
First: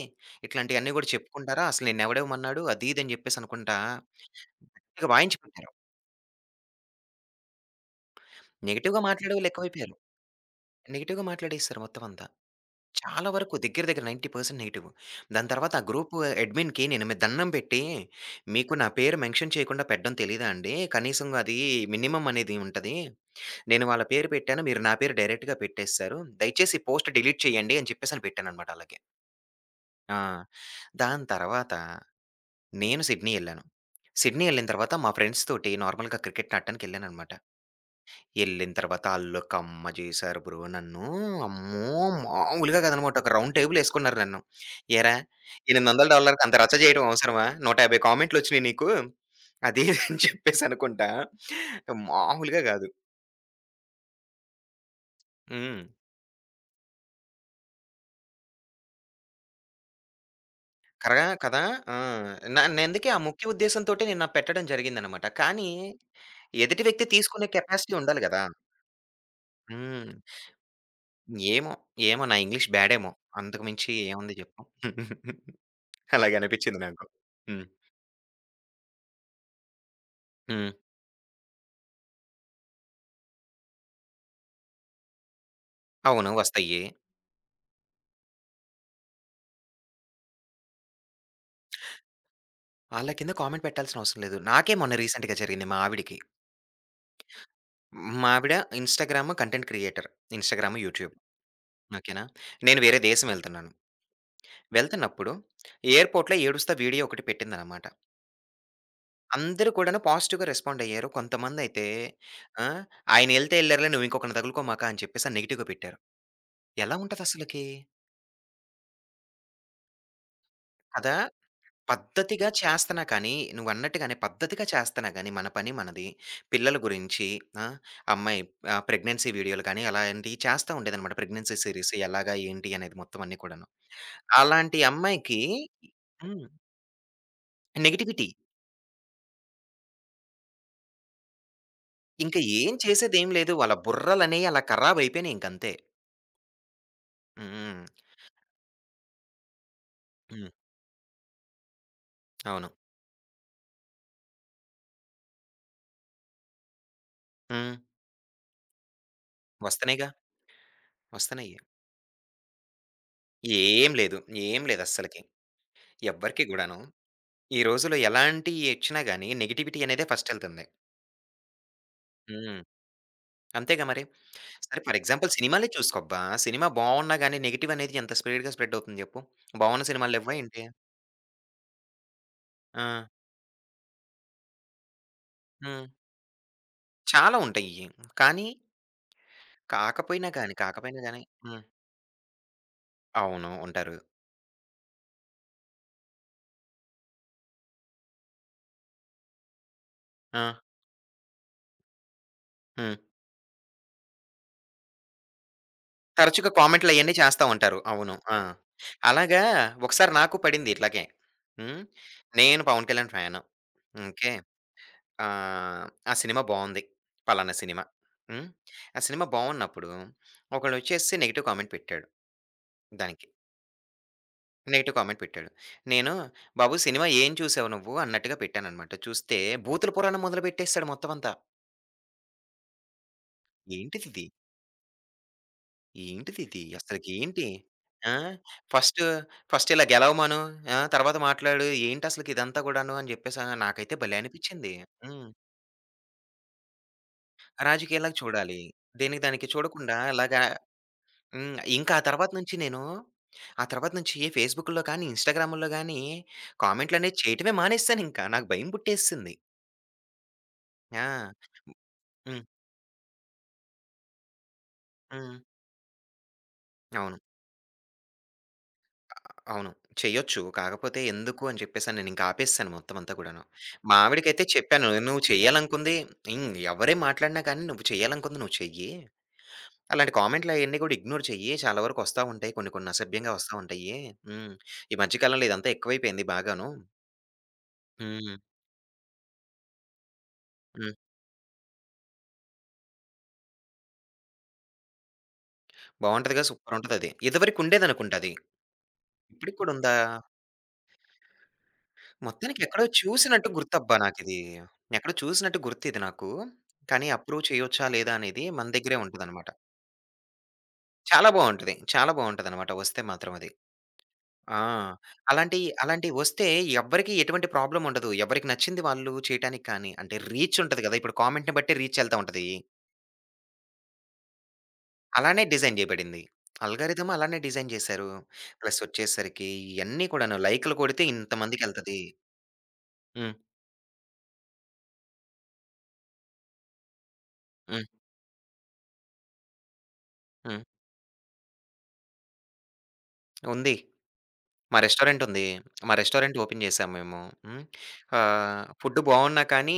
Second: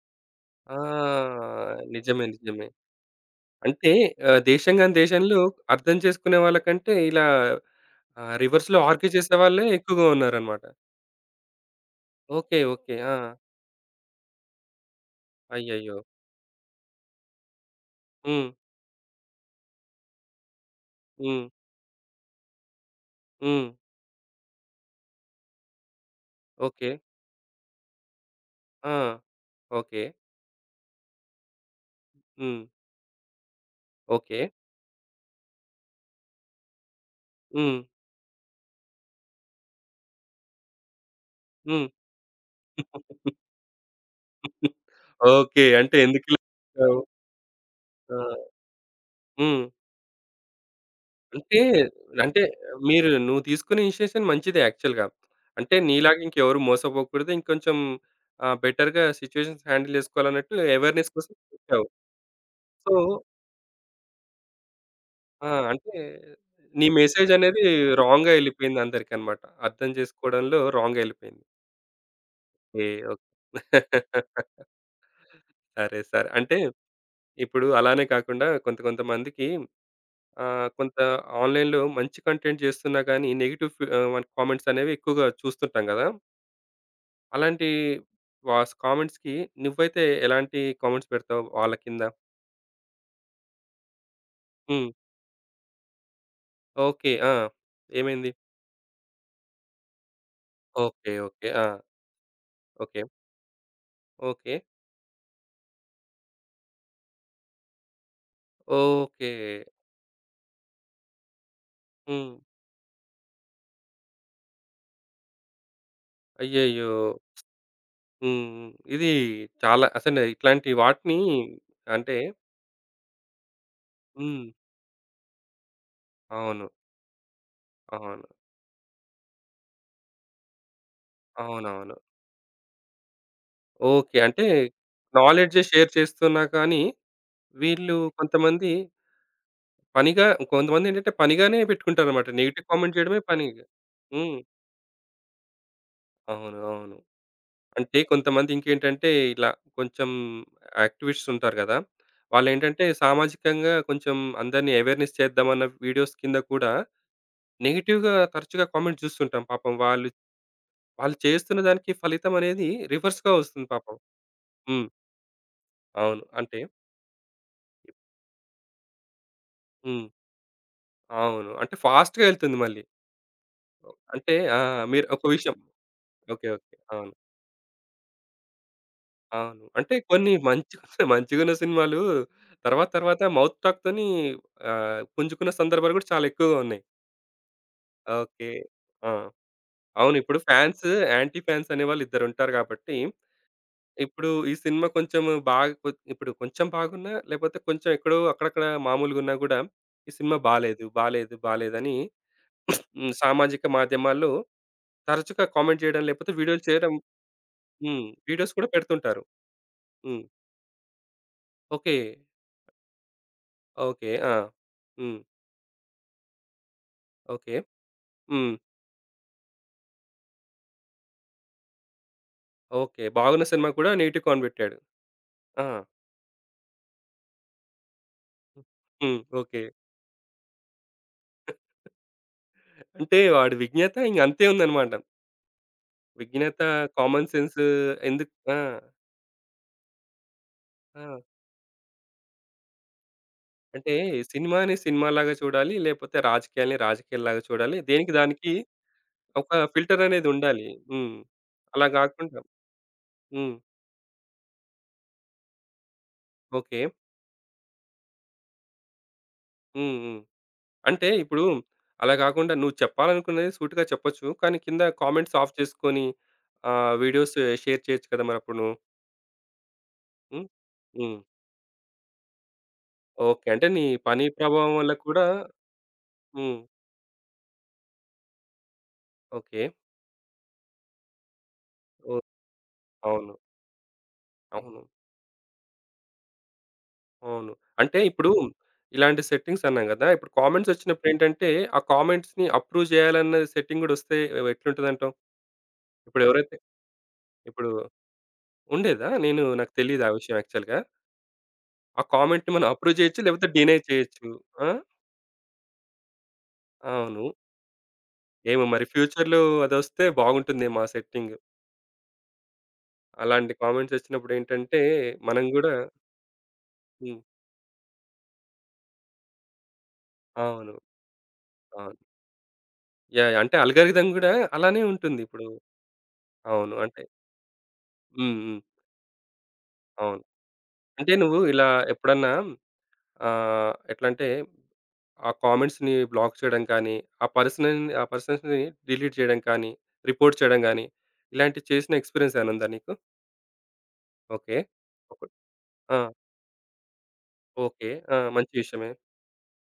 Speaker 2: ఇట్లాంటియన్నీ గూడా
Speaker 1: ఆ!
Speaker 2: చెప్పుకుంటారా? అసలు
Speaker 1: నిజమే.
Speaker 2: నిన్నెవడివ్వమన్నాడు?"
Speaker 1: నిజమే.
Speaker 2: అది ఇది అని జెప్పేసి అనుకుంటా
Speaker 1: అంటే ఆహ్, దేశం గాని
Speaker 2: గట్టిగా వాయించి
Speaker 1: దేశంలో
Speaker 2: పెట్టారు.
Speaker 1: అర్థం చేసుకునే వాళ్ళకంటే ఇలా ఆహ్, రివర్స్‌లో
Speaker 2: నెగెటివ్‌గా
Speaker 1: ఆర్గ్యూ
Speaker 2: మాట్లాడేవాళ్ళు
Speaker 1: చేసేవాళ్ళే
Speaker 2: ఎక్కువైపోయారు.
Speaker 1: ఎక్కువగా ఉన్నారనమాట.
Speaker 2: నెగెటివ్‌గా మాట్లాడేసారు మొత్తం అంతా.
Speaker 1: ఓకే. ఓకే. ఆ!
Speaker 2: చాలా వరకు దగ్గర దగ్గర 90% నెగెటివ్. దాని తర్వాత ఆ
Speaker 1: అయ్యయ్యో!
Speaker 2: గ్రూప్ అడ్మిన్‌కి నేను మీ దండం పెట్టి,
Speaker 1: హ్మ్.
Speaker 2: "మీకు నా పేరు మెన్షన్ చేయకుండా పెట్టడం తెలీదా అండి? కనీసం
Speaker 1: హ్మ్.
Speaker 2: అది మినిమమ్ అనేది ఉంటది."
Speaker 1: హ్మ్.
Speaker 2: నేను వాళ్ళ పేరు పెట్టాను. మీరు నా పేరు డైరెక్ట్‌గా పెట్టేసారు. దయచేసి
Speaker 1: ఓకే.
Speaker 2: పోస్ట్ డిలీట్ చేయండి అని చెప్పేసి అని పెట్టాననమాట
Speaker 1: ఆ!
Speaker 2: ఆళ్ళకి.
Speaker 1: ఓకే.
Speaker 2: ఆ! దాని తర్వాత
Speaker 1: హ్మ్.
Speaker 2: నేను సిడ్నీ ఎళ్ళాను.
Speaker 1: ఓకే.
Speaker 2: సిడ్నీ ఎళ్ళిన తర్వాత మా ఫ్రెండ్స్ తోటి నార్మల్‌గా క్రికెట్‌ని ఆడటానికెళ్ళాననమాట.
Speaker 1: హ్మ్.
Speaker 2: ఎళ్ళిన తర్వాత ఆళ్ళు కమ్మ చేశారు బ్రో నన్ను. అమ్మో!
Speaker 1: హ్మ్.
Speaker 2: మామూలుగా కాదనమాట. ఒక రౌండ్ టేబుల్ ఏసుకున్నారు నన్ను. "ఏరా
Speaker 1: ఓకే. అంటే ఎందుకిలా
Speaker 2: $800కి అంత రచ్చ
Speaker 1: చేసావు?
Speaker 2: చేయడం అవసరమా? 150
Speaker 1: ఆ!
Speaker 2: కామెంట్‌లొచ్చినియి నీకు."
Speaker 1: హ్మ్.
Speaker 2: అది ఇది అని చెప్పేసి అనుకుంటా
Speaker 1: అంటే, అంటే
Speaker 2: మామూలుగా కాదు.
Speaker 1: మీరు నువ్వు తీసుకున్న ఇనిషియేషన్ మంచిదే యాక్చువల్‌గా. అంటే
Speaker 2: హ్మ్.
Speaker 1: నీలాగా ఇంకెవరు మోసపోకూడదు. ఇంకొంచెం ఆహ్, బెటర్‌గా సిట్యుయేషన్స్ హ్యాండిల్ చేసుకోవాలన్నట్టు అవేర్‌నెస్
Speaker 2: కరగా
Speaker 1: కోసం
Speaker 2: కదా!
Speaker 1: చెప్పావు.
Speaker 2: ఆ!
Speaker 1: సో
Speaker 2: నేనందుకే ఆ ముఖ్య ఉద్దేశంతోటే నేను నా పెట్టడం జరిగిందనమాట.
Speaker 1: ఆ!
Speaker 2: కానీ,
Speaker 1: అంటే
Speaker 2: ఎదుటి
Speaker 1: నీ
Speaker 2: వ్యక్తి
Speaker 1: మెసేజ్
Speaker 2: తీసుకునే
Speaker 1: అనేది
Speaker 2: కెపాసిటీ ఉండాలి
Speaker 1: రాంగ్‌గా
Speaker 2: గదా!
Speaker 1: ఎళ్ళిపోయింది అందరికన్నమాట. అర్థం
Speaker 2: హ్మ్.
Speaker 1: చేసుకోవడంలో రాంగ్‌గా ఎళ్ళిపోయింది.
Speaker 2: ఏమో, ఏమో నా ఇంగ్లీష్
Speaker 1: ఏ
Speaker 2: బ్యాడేమో!
Speaker 1: ఓకే.
Speaker 2: అంతకు మించి ఏముంది జెప్పు.
Speaker 1: సరే. సరే.
Speaker 2: అలాగే
Speaker 1: అంటే
Speaker 2: అనిపిచ్చింది నాకు.
Speaker 1: ఇప్పుడు
Speaker 2: హ్మ్.
Speaker 1: అలానే కాకుండా కొంతమందికి ఆహ్,
Speaker 2: హ్మ్.
Speaker 1: కొంత ఆన్‌లైన్‌లో మంచి కంటెంట్ చేస్తున్నా గానీ నెగెటివ్ ఆహ్, మన కామెంట్స్ అనేవి ఎక్కువగా చూస్తుంటాం గదా!
Speaker 2: అవును. వస్తయ్యి.
Speaker 1: అలాంటి కామెంట్స్‌కి నువ్వైతే ఎలాంటి కామెంట్స్ పెడతావు వాళ్ళ కింద?
Speaker 2: ఆళ్ళ కింద కామెంట్ పెట్టాల్సిన అవసరం లేదు. నాకే
Speaker 1: హ్మ్.
Speaker 2: మొన్న రీసెంట్‌గా జరిగింది మా ఆవిడకి.
Speaker 1: ఓకే. ఆ!
Speaker 2: మా
Speaker 1: ఏమైంది?
Speaker 2: ఆవిడ Instagram content creator. Instagram,
Speaker 1: okay.
Speaker 2: YouTube.
Speaker 1: Okay. ఆ!
Speaker 2: ఓకేనా? నేను వేరే
Speaker 1: ఓకే.
Speaker 2: దేశం వెళ్తున్నాను.
Speaker 1: ఓకే.
Speaker 2: వెళ్తున్నప్పుడు ఎయిర్‌పోర్ట్‌లో ఏడుస్తా వీడియో ఒకటి పెట్టిందనమాట.
Speaker 1: ఓకే.
Speaker 2: అందరూ కూడాను పాజిటివ్‌గా రెస్పాండయ్యారు. కొంతమందయితే
Speaker 1: హ్మ్.
Speaker 2: ఆ! ఆయనెళ్తే ఎళ్లారులే నువ్వు ఇంకొకడిని తగులుకోమాక అని చెప్పేసి అని నెగెటివ్‌గా పెట్టారు.
Speaker 1: అయ్యయ్యో!
Speaker 2: ఎలా ఉంటదసలకి?
Speaker 1: హ్మ్. హ్మ్. ఇది చాలా అసలు ఇట్లాంటి
Speaker 2: కదా!
Speaker 1: వాటిని అంటే
Speaker 2: పద్ధతిగా చేస్తన్నా కానీ నువ్వన్నట్టుగానే
Speaker 1: హ్మ్.
Speaker 2: పద్ధతిగా చేస్తన్నా గానీ మన పని మనది.
Speaker 1: అవును.
Speaker 2: పిల్లల గురించి ఆ!
Speaker 1: అవును.
Speaker 2: అమ్మాయి ఆహ్, ప్రెగ్నెన్సీ వీడియోలు కానీ అలాంటియి చేస్తా ఉండేదనమాట. ప్రెగ్నెన్సీ సీరీస్
Speaker 1: అవునవును.
Speaker 2: ఎలాగా? ఏంటి? అనేది మొత్తం అన్నీ కూడాను.
Speaker 1: ఓకే. అంటే
Speaker 2: అలాంటి అమ్మాయికి
Speaker 1: నాలెడ్జే షేర్ చేస్తున్నా
Speaker 2: హ్మ్.
Speaker 1: కానీ, వీళ్ళు
Speaker 2: నెగటివిటీ.
Speaker 1: కొంతమంది పనిగా కొంతమందేంటంటే పనిగానే పెట్టుకుంటారన్నమాట.
Speaker 2: ఇంక
Speaker 1: నెగెటివ్
Speaker 2: ఏం
Speaker 1: కామెంట్ చేయడమే
Speaker 2: చేసేదేం లేదు.
Speaker 1: పనిగా.
Speaker 2: వాళ్ళ
Speaker 1: హ్మ్.
Speaker 2: బుర్రలనేయి అలా ఖరాబయిపోయినియి ఇంకంతే.
Speaker 1: అవును. అవును.
Speaker 2: హ్మ్.
Speaker 1: అంటే కొంతమంది ఇంకేంటంటే ఇలా కొంచెం
Speaker 2: హ్మ్.
Speaker 1: యాక్టివిస్ట్స్ ఉంటారు గదా!
Speaker 2: అవును.
Speaker 1: వాళ్ళేంటంటే సామాజికంగా కొంచెం అందరిని అవేర్‌నెస్ చేద్దామన్న వీడియోస్ కింద కూడా
Speaker 2: హ్మ్.
Speaker 1: నెగెటివ్‌గా తరచుగా కామెంట్స్ చూస్తుంటాం. పాపం వాళ్ళు,
Speaker 2: వస్తున్నాయిగా.
Speaker 1: వాళ్ళు
Speaker 2: వస్తున్నాయి.
Speaker 1: చేస్తున్న దానికి ఫలితం అనేది రివర్స్‌గా వస్తుంది
Speaker 2: ఏం
Speaker 1: పాపం.
Speaker 2: లేదు. ఏం లేదు
Speaker 1: హ్మ్.
Speaker 2: అస్సలకి.
Speaker 1: అవును.
Speaker 2: ఎవ్వరికీ
Speaker 1: అంటే
Speaker 2: గూడాను. ఈ రోజుల్లో ఎలాంటియి ఒచ్చినా గాని నెగటివిటీ అనేదే
Speaker 1: హ్మ్.
Speaker 2: ఫస్ట్ ఎళ్తుంది.
Speaker 1: అవును. అంటే ఫాస్ట్‌గా ఎళ్తుంది
Speaker 2: హ్మ్.
Speaker 1: మళ్ళీ.
Speaker 2: అంతేగా మరి.
Speaker 1: అంటే ఆ!
Speaker 2: సరే ఫర్
Speaker 1: మీరు ఒక
Speaker 2: ఎగ్జాంపుల్
Speaker 1: విషయం
Speaker 2: సినిమాలే చూసుకోబ్బా!
Speaker 1: ఓకే.
Speaker 2: Cinema
Speaker 1: okay. అవును.
Speaker 2: బావున్నా గాని నెగెటివ్ అనేది ఎంత స్పీడ్‌గా స్ప్రెడ్ అవుతుంది జెప్పు.
Speaker 1: అవును.
Speaker 2: బావున్న
Speaker 1: అంటే
Speaker 2: సినిమాలు
Speaker 1: కొన్ని
Speaker 2: లెవ్వా ఏంటి?
Speaker 1: మంచి మంచిగున్న సినిమాలు
Speaker 2: ఆ!
Speaker 1: తర్వాత తర్వాత మౌత్ టాక్‌తోని ఆహ్, పుంజుకున్న
Speaker 2: హ్మ్.
Speaker 1: సందర్భాలు కూడా చాలా ఎక్కువగా ఉన్నాయి.
Speaker 2: చాలా ఉంటాయి. కానీ
Speaker 1: ఓకే. ఆ! అవును.
Speaker 2: కాకపోయినా
Speaker 1: ఇప్పుడు
Speaker 2: గాని,
Speaker 1: ఫాన్స్,
Speaker 2: కాకపోయినా గాని
Speaker 1: యాంటీ
Speaker 2: హ్మ్.
Speaker 1: ఫాన్స్ అనేవాళ్ళు ఇద్దరుంటారు కాబట్టి,
Speaker 2: అవును. ఉంటారు.
Speaker 1: ఇప్పుడు ఈ సినిమా కొంచెం బాగా కొ ఇప్పుడు కొంచెం బాగున్నా, లేకపోతే కొంచెం ఎక్కడో అక్కడక్కడ మామూలుగున్నా గూడా, ఈ సినిమా
Speaker 2: ఆ!
Speaker 1: బాలేదు, బాలేదు, బాలేదని
Speaker 2: హ్మ్.
Speaker 1: హ్మ్. సామాజిక మాధ్యమాల్లో తరచుగా కామెంట్ చేయడం లేకపోతే
Speaker 2: తరచుగా
Speaker 1: వీడియోలు చేయడం.
Speaker 2: కామెంట్‌లయన్నీ చేస్తా ఉంటారు.
Speaker 1: హ్మ్.
Speaker 2: అవును. ఆ!
Speaker 1: వీడియోస్ కూడా పెడుతుంటారు.
Speaker 2: అలాగా ఒకసారి
Speaker 1: హ్మ్.
Speaker 2: నాకు పడింది ఇట్లాగే. హ్మ్.
Speaker 1: ఓకే.
Speaker 2: నేను 'Pawan Kalyan' fan.
Speaker 1: Okay.
Speaker 2: Okay.
Speaker 1: ఆ! హ్మ్.
Speaker 2: ఆహ్, ఆ సినిమా బావుంది. పలానా
Speaker 1: ఓకే.
Speaker 2: సినిమా. హ్మ్.
Speaker 1: హ్మ్.
Speaker 2: ఆ సినిమా బావున్నప్పుడు ఒకళ్ళొచ్చేసి నెగెటివ్ కామెంట్ పెట్టాడు
Speaker 1: ఓకే.
Speaker 2: దానికి.
Speaker 1: 'బాగున్న' సినిమా కూడా నెగెటివ్ కామెంట్ పెట్టాడు.
Speaker 2: నెగెటివ్ కామెంట్ పెట్టాడు.
Speaker 1: ఆ!
Speaker 2: నేను "బాబు సినిమా ఏం చూసావు నువ్వు?" అన్నట్టుగా పెట్టాననమాట.
Speaker 1: హ్మ్.
Speaker 2: చూస్తే
Speaker 1: ఓకే.
Speaker 2: భూతుల పురాణం మొదలుపెట్టేసాడు మొత్తం అంతా.
Speaker 1: అంటే వాడి విజ్ఞత ఇంక
Speaker 2: ఏంటిదిది?
Speaker 1: అంతే ఉందన్నమాట. విజ్ఞత,
Speaker 2: ఏంటిదిది?
Speaker 1: కామన్
Speaker 2: అసలకేంటి?
Speaker 1: సెన్స్
Speaker 2: ఆ!
Speaker 1: ఎందుకు ఆ!
Speaker 2: ఫస్ట్, ఫస్ట్ ఇలా గెలవమను, ఆ! తర్వాత
Speaker 1: ఆ!
Speaker 2: మాట్లాడు. ఏంటసలకి ఇదంతా కూడాను అని జెప్పేసని
Speaker 1: అంటే
Speaker 2: నాకైతే భలే అనిపిచ్చింది.
Speaker 1: సినిమాని
Speaker 2: హ్మ్.
Speaker 1: సినిమాలాగా చూడాలి. లేకపోతే రాజకీయాల్ని రాజకీయాల్లాగా చూడాలి. దేనికి
Speaker 2: రాజకీయాల్లాగా
Speaker 1: దానికి
Speaker 2: చూడాలి. దేనికి దానికి
Speaker 1: ఒక
Speaker 2: చూడకుండా
Speaker 1: ఫిల్టర్ అనేది
Speaker 2: ఇలాగా
Speaker 1: ఉండాలి. హ్మ్.
Speaker 2: హ్మ్.
Speaker 1: అలా
Speaker 2: ఇంకా ఆ తర్వాత
Speaker 1: గాకుండా
Speaker 2: నుంచి నేను
Speaker 1: హ్మ్.
Speaker 2: ఆ తర్వాత నుంచి ఫేస్‌బుక్‌లో కానీ, ఇన్‌స్టాగ్రాముల్లో గానీ
Speaker 1: ఓకే.
Speaker 2: కామెంట్‌లనేవి చేయటమే మానేసానింకా. నాకు భయం పుట్టేసింది.
Speaker 1: హ్మ్. హ్మ్. అంటే
Speaker 2: ఆ!
Speaker 1: ఇప్పుడు అలా
Speaker 2: హ్మ్.
Speaker 1: గాకుండా నువ్వు చెప్పాలనుకున్నది సూటిగా చెప్పొచ్చు. కానీ కింద కామెంట్స్
Speaker 2: హ్మ్.
Speaker 1: ఆఫ్ చేసుకొని ఆహ్,
Speaker 2: అవును.
Speaker 1: వీడియోస్ షేర్ చేయొచ్చు కదా! మరప్పుడు నువ్వు.
Speaker 2: అవును. చెయ్యొచ్చు.
Speaker 1: హ్మ్.
Speaker 2: కాకపోతే
Speaker 1: హ్మ్.
Speaker 2: ఎందుకు అని చెప్పేసని నేనింక ఆపేసాను మొత్తం అంతా కూడాను.
Speaker 1: ఓకే. అంటే నీ
Speaker 2: మా
Speaker 1: పని
Speaker 2: ఆవిడకైతే
Speaker 1: ప్రభావం
Speaker 2: చెప్పాను.
Speaker 1: వల్ల
Speaker 2: "నువ్వు
Speaker 1: కూడా
Speaker 2: చెయ్యాలనుకుంది హ్మ్.
Speaker 1: హ్మ్.
Speaker 2: ఎవరేం మాట్లాడినా కానీ నువ్వు చేయాలనుకుంది నువ్వు చెయ్యి.
Speaker 1: ఓకే.
Speaker 2: అలాంటి కామెంట్‌లు అయన్నీ కూడా ఇగ్నోర్ చెయ్యి. చాలా వరకు వస్తా
Speaker 1: ఓహ్!
Speaker 2: ఉంటాయి. కొన్ని కొన్ని అసభ్యంగా
Speaker 1: అవును.
Speaker 2: వస్తా ఉంటాయి. హ్మ్.
Speaker 1: అవును.
Speaker 2: ఈ మధ్య కాలంలో ఇదంతా ఎక్కువైపోయింది బాగాను.
Speaker 1: అవును. అంటే ఇప్పుడు
Speaker 2: హ్మ్.
Speaker 1: ఇలాంటి సెట్టింగ్స్ అన్నాం గదా! ఇప్పుడు కామెంట్స్
Speaker 2: హ్మ్.
Speaker 1: ఒచ్చినప్పుడేంటంటే, ఆ కామెంట్స్‌ని అప్రూవ్ జేయాలన్న సెట్టింగ్ గూడా ఒస్తే ఎట్లుంటదంటావు? ఇప్పుడు
Speaker 2: బావుంటదిగా
Speaker 1: ఎవరైతే
Speaker 2: సూపరుంటదది." ఇదివరకు
Speaker 1: ఇప్పుడు
Speaker 2: ఉండేదనుకుంట అది.
Speaker 1: ఉండేదా? నేను
Speaker 2: ఇప్పటికి కూడా
Speaker 1: నాకు
Speaker 2: ఉందా?
Speaker 1: తెలీదు ఆ విషయం యాక్చువల్‌గా. ఆ కామెంట్‌ని
Speaker 2: మొత్తానికి
Speaker 1: మనం
Speaker 2: ఎక్కడో
Speaker 1: అప్రూవ్ జేయొచ్చు లేకపోతే
Speaker 2: చూసినట్టు
Speaker 1: డినై
Speaker 2: గుర్తబ్బా
Speaker 1: చేయొచ్చు.
Speaker 2: నాకిది.
Speaker 1: ఆ!
Speaker 2: ఎక్కడో చూసినట్టు గుర్తిది నాకు. కానీ
Speaker 1: అవును.
Speaker 2: అప్రూవ్ చేయొచ్చా లేదా అనేది
Speaker 1: ఏమో
Speaker 2: మన
Speaker 1: మరి
Speaker 2: దగ్గరే
Speaker 1: ఫ్యూచర్‌లో
Speaker 2: ఉంటదనమాట.
Speaker 1: అదొస్తే బాగుంటుందేమో ఆ
Speaker 2: చాలా
Speaker 1: సెట్టింగ్.
Speaker 2: బావుంటది. చాలా బావుంటదనమాట వస్తే మాత్రం అది.
Speaker 1: అలాంటి కామెంట్స్ వచ్చినప్పుడు
Speaker 2: ఆ!
Speaker 1: ఏంటంటే మనం
Speaker 2: అలాంటి
Speaker 1: గూడా
Speaker 2: అలాంటియి వస్తే ఎవ్వరికీ
Speaker 1: హ్మ్.
Speaker 2: ఎటువంటి ప్రాబ్లముండదు. ఎవరికి నచ్చింది వాళ్ళు చేయటానికి కానీ, అంటే రీచ్
Speaker 1: అవును.
Speaker 2: ఉంటది గదా! ఇప్పుడు కామెంట్‌ని బట్టి
Speaker 1: అవును.
Speaker 2: రీచ్ ఎళ్తా ఉంటది.
Speaker 1: యాహ్! యాహ్! అంటే అల్గారిథం గూడా అలానే ఉంటుంది
Speaker 2: అలానే
Speaker 1: ఇప్పుడు.
Speaker 2: డిజైన్ జేయబడింది.
Speaker 1: అవును. అంటే
Speaker 2: ఆల్గారిథమ్ అలానే డిజైన్ జేశారు.
Speaker 1: హ్మ్. హ్మ్.
Speaker 2: ప్లస్ వచ్చేసరికి ఇయన్నీ
Speaker 1: అవును.
Speaker 2: కూడాను లైకులు కొడితే
Speaker 1: అంటే నువ్వు ఇలా
Speaker 2: ఇంతమందికెళ్తది.
Speaker 1: ఎప్పుడన్నా
Speaker 2: హ్మ్.
Speaker 1: ఆహ్, ఎట్లంటే ఆ కామెంట్స్‌ని బ్లాక్ చేయడం కానీ,
Speaker 2: హ్మ్.
Speaker 1: ఆ పర్సన్స్‌ని డిలీట్ చేయడం కానీ, రిపోర్ట్ చేయడం
Speaker 2: హ్మ్.
Speaker 1: గానీ, ఇలాంటివి చేసిన ఎక్స్‌పీరియన్స్ ఏమైనా ఉందా నీకు?
Speaker 2: ఉంది.
Speaker 1: ఓకే.
Speaker 2: మా
Speaker 1: ఒక
Speaker 2: రెస్టారెంటుంది. మా
Speaker 1: ఆ!
Speaker 2: రెస్టారెంట్ ఓపెన్ జేశాం మేము. హ్మ్.
Speaker 1: ఓకే. ఆ! మంచి
Speaker 2: ఆహ్,
Speaker 1: విషయమే.
Speaker 2: ఫుడ్ బావున్నా కానీ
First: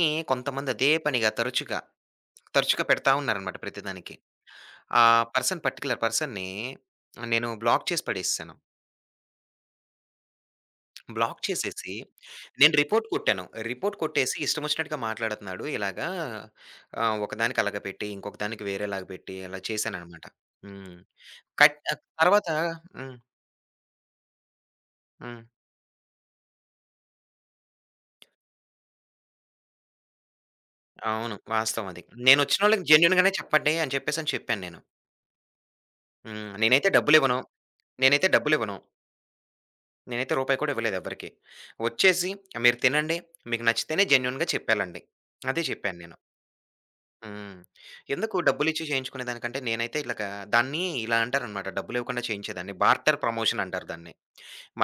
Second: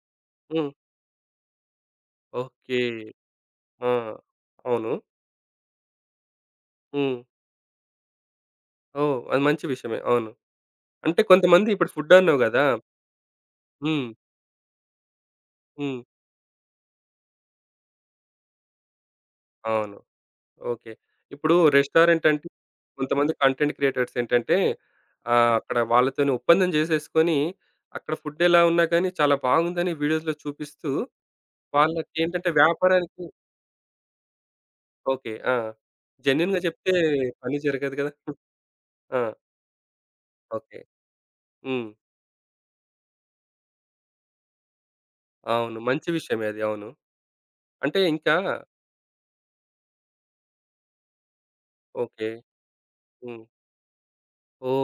Speaker 1: హ్మ్.
Speaker 2: కొంతమంది అదే పనిగా తరచుగా
Speaker 1: ఓకే.
Speaker 2: తరచుగా పెడతా ఉన్నారనమాట
Speaker 1: ఆ!
Speaker 2: ప్రతిదానికి.
Speaker 1: అవును.
Speaker 2: ఆ పర్టిక్యులర్ పర్సన్‌ని
Speaker 1: హ్మ్.
Speaker 2: నేను బ్లాక్ చేసి పడేసేసాను.
Speaker 1: ఓహ్! అది మంచి విషయమే. అవును. అంటే
Speaker 2: బ్లాక్
Speaker 1: కొంతమంది ఇప్పుడు
Speaker 2: చేసేసి
Speaker 1: ఫుడ్ అన్నావు గదా!
Speaker 2: నేను రిపోర్ట్ కొట్టాను. రిపోర్ట్
Speaker 1: హ్మ్.
Speaker 2: కొట్టేసి ఇష్టమొచ్చినట్టుగా మాట్లాడుతున్నాడు
Speaker 1: హ్మ్.
Speaker 2: ఇలాగా ఆహ్, ఒకదానికి అలాగ పెట్టి, ఇంకొక దానికి వేరేలాగా పెట్టి అలా
Speaker 1: అవును.
Speaker 2: చేశాననమాట.
Speaker 1: ఓకే.
Speaker 2: హ్మ్.
Speaker 1: ఇప్పుడు
Speaker 2: కట్ ఆహ్,
Speaker 1: రెస్టారెంట్ అంటే
Speaker 2: తర్వాత హ్మ్.
Speaker 1: కొంతమంది కంటెంట్ క్రియేటర్స్ ఏంటంటే
Speaker 2: హ్మ్.
Speaker 1: ఆహ్, అక్కడ వాళ్ళతోని ఒప్పందం చేసేసుకొని అక్కడ ఫుడ్ ఎలా ఉన్నా కానీ చాలా బాగుందని వీడియోస్‌లో చూపిస్తూ
Speaker 2: అవును. వాస్తవం అది.
Speaker 1: వాళ్ళకేంటంటే
Speaker 2: నేనొచ్చినోళ్ళకి
Speaker 1: వ్యాపారానికి
Speaker 2: జెన్యూన్‌గానే చెప్పండి అని చెప్పేసని చెప్పాను నేను.
Speaker 1: ఓకే. ఆ!
Speaker 2: హ్మ్.
Speaker 1: జెన్యూన్‌గా
Speaker 2: నేనైతే
Speaker 1: చెప్తే
Speaker 2: డబ్బులివ్వను.
Speaker 1: పని జరగదు గదా!
Speaker 2: నేనైతే డబ్బులివ్వను.
Speaker 1: ఆ!
Speaker 2: నేనైతే రూపాయి కూడా
Speaker 1: ఓకే.
Speaker 2: ఇవ్వలేదు ఎవ్వరికీ.
Speaker 1: హ్మ్.
Speaker 2: వచ్చేసి మీరు తినండి. మీకు నచ్చితేనే జెన్యూన్‌గా చెప్పేళ్ళండి. అదే
Speaker 1: అవును.
Speaker 2: చెప్పాను
Speaker 1: మంచి
Speaker 2: నేను.
Speaker 1: విషయమే అది. అవును.
Speaker 2: హ్మ్.
Speaker 1: అంటే ఇంకా
Speaker 2: ఎందుకు డబ్బులిచ్చి చేయించుకునే దానికంటే నేనైతే ఇలాగా దాన్ని ఇలా అంటారనమాట. డబ్బులివ్వకుండా
Speaker 1: ఓకే.
Speaker 2: చేయించేదాన్ని. బార్టర్
Speaker 1: హ్మ్.
Speaker 2: ప్రమోషన్ అంటారు దాన్ని.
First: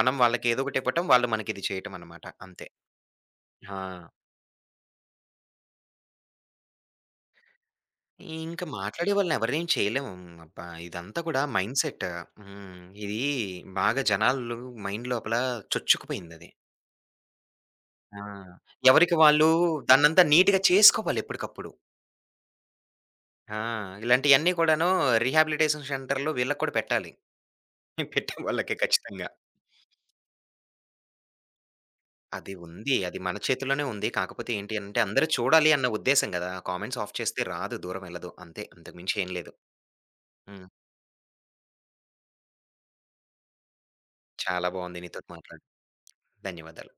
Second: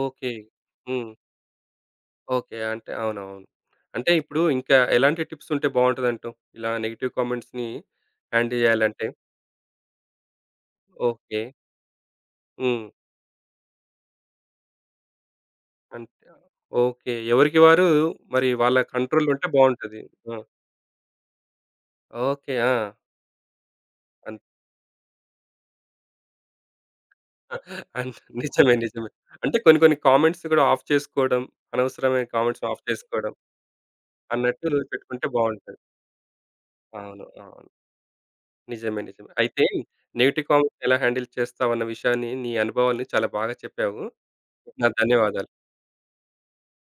Speaker 2: మనం వాళ్ళకి ఏదో ఒకటి ఇవ్వటం,
Speaker 1: హ్మ్.
Speaker 2: వాళ్ళు మనకిది చేయటం అనమాట
Speaker 1: ఓకే.
Speaker 2: అంతే.
Speaker 1: అంటే అవునవును.
Speaker 2: ఆ!
Speaker 1: అంటే ఇప్పుడు ఇంకా ఎలాంటి టిప్స్ ఉంటే బావుంటదంటావు? ఇలా నెగెటివ్ కామెంట్స్‌ని హ్యాండిల్
Speaker 2: ఇంక
Speaker 1: చేయాలంటే?
Speaker 2: మాట్లాడే వాళ్ళని ఎవరినేం చేయలేము. అబ్బా! ఇదంతా
Speaker 1: ఓకే.
Speaker 2: కూడా మైండ్‌సెట్. హ్మ్.
Speaker 1: హ్మ్.
Speaker 2: ఇది బాగా జనాలు మైండ్ లోపల
Speaker 1: అంటే
Speaker 2: చొచ్చుకుపోయిందది.
Speaker 1: ఓకే. ఎవరికి వారు
Speaker 2: ఆ!
Speaker 1: మరి వాళ్ళ
Speaker 2: ఎవరికి
Speaker 1: కంట్రోల్‌లో ఉంటే
Speaker 2: వాళ్ళు
Speaker 1: బావుంటది.
Speaker 2: దాన్నంతా
Speaker 1: ఆ!
Speaker 2: నీట్‌గా చేసుకోవాలి ఎప్పటికప్పుడు.
Speaker 1: ఓకే. ఆ!
Speaker 2: ఆ!
Speaker 1: అన్
Speaker 2: ఇలాంటియన్నీ కూడాను రీహాబిలిటేషన్ సెంటర్‌లో వీళ్ళకి కూడా పెట్టాలి. పెట్టే
Speaker 1: నిజమే.
Speaker 2: వాళ్ళకే
Speaker 1: నిజమే.
Speaker 2: ఖచ్చితంగా.
Speaker 1: అంటే కొన్ని కొన్ని కామెంట్స్ కూడా ఆఫ్ చేసుకోవడం, అనవసరమైన
Speaker 2: అది
Speaker 1: కామెంట్స్ ఆఫ్
Speaker 2: ఉంది. అది
Speaker 1: చేసుకోవడం
Speaker 2: మన చేతుల్లోనే ఉంది. కాకపోతే ఏంటి
Speaker 1: అన్నట్టు
Speaker 2: అనంటే
Speaker 1: పెట్టుకుంటే
Speaker 2: అందరూ చూడాలి
Speaker 1: బావుంటది.
Speaker 2: అన్న ఉద్దేశ్యం గదా! కామెంట్స్ ఆఫ్
Speaker 1: అవును.
Speaker 2: చేస్తే
Speaker 1: అవును.
Speaker 2: రాదు. దూరం ఎళ్ళదు. అంతే. అంతకు
Speaker 1: నిజమే.
Speaker 2: మించి
Speaker 1: నిజమే.
Speaker 2: ఏం లేదు.
Speaker 1: అయితే నెగెటివ్
Speaker 2: హ్మ్.
Speaker 1: కామెంట్స్‌ని ఎలా హ్యాండిల్ చేస్తావన్న విషయాన్ని నీ అనుభవాల్ని చాలా బాగా చెప్పావు.
Speaker 2: చాలా
Speaker 1: నా
Speaker 2: బావుంది నీతోటి
Speaker 1: ధన్యవాదాలు.
Speaker 2: మాట్లాడడం. ధన్యవాదాలు.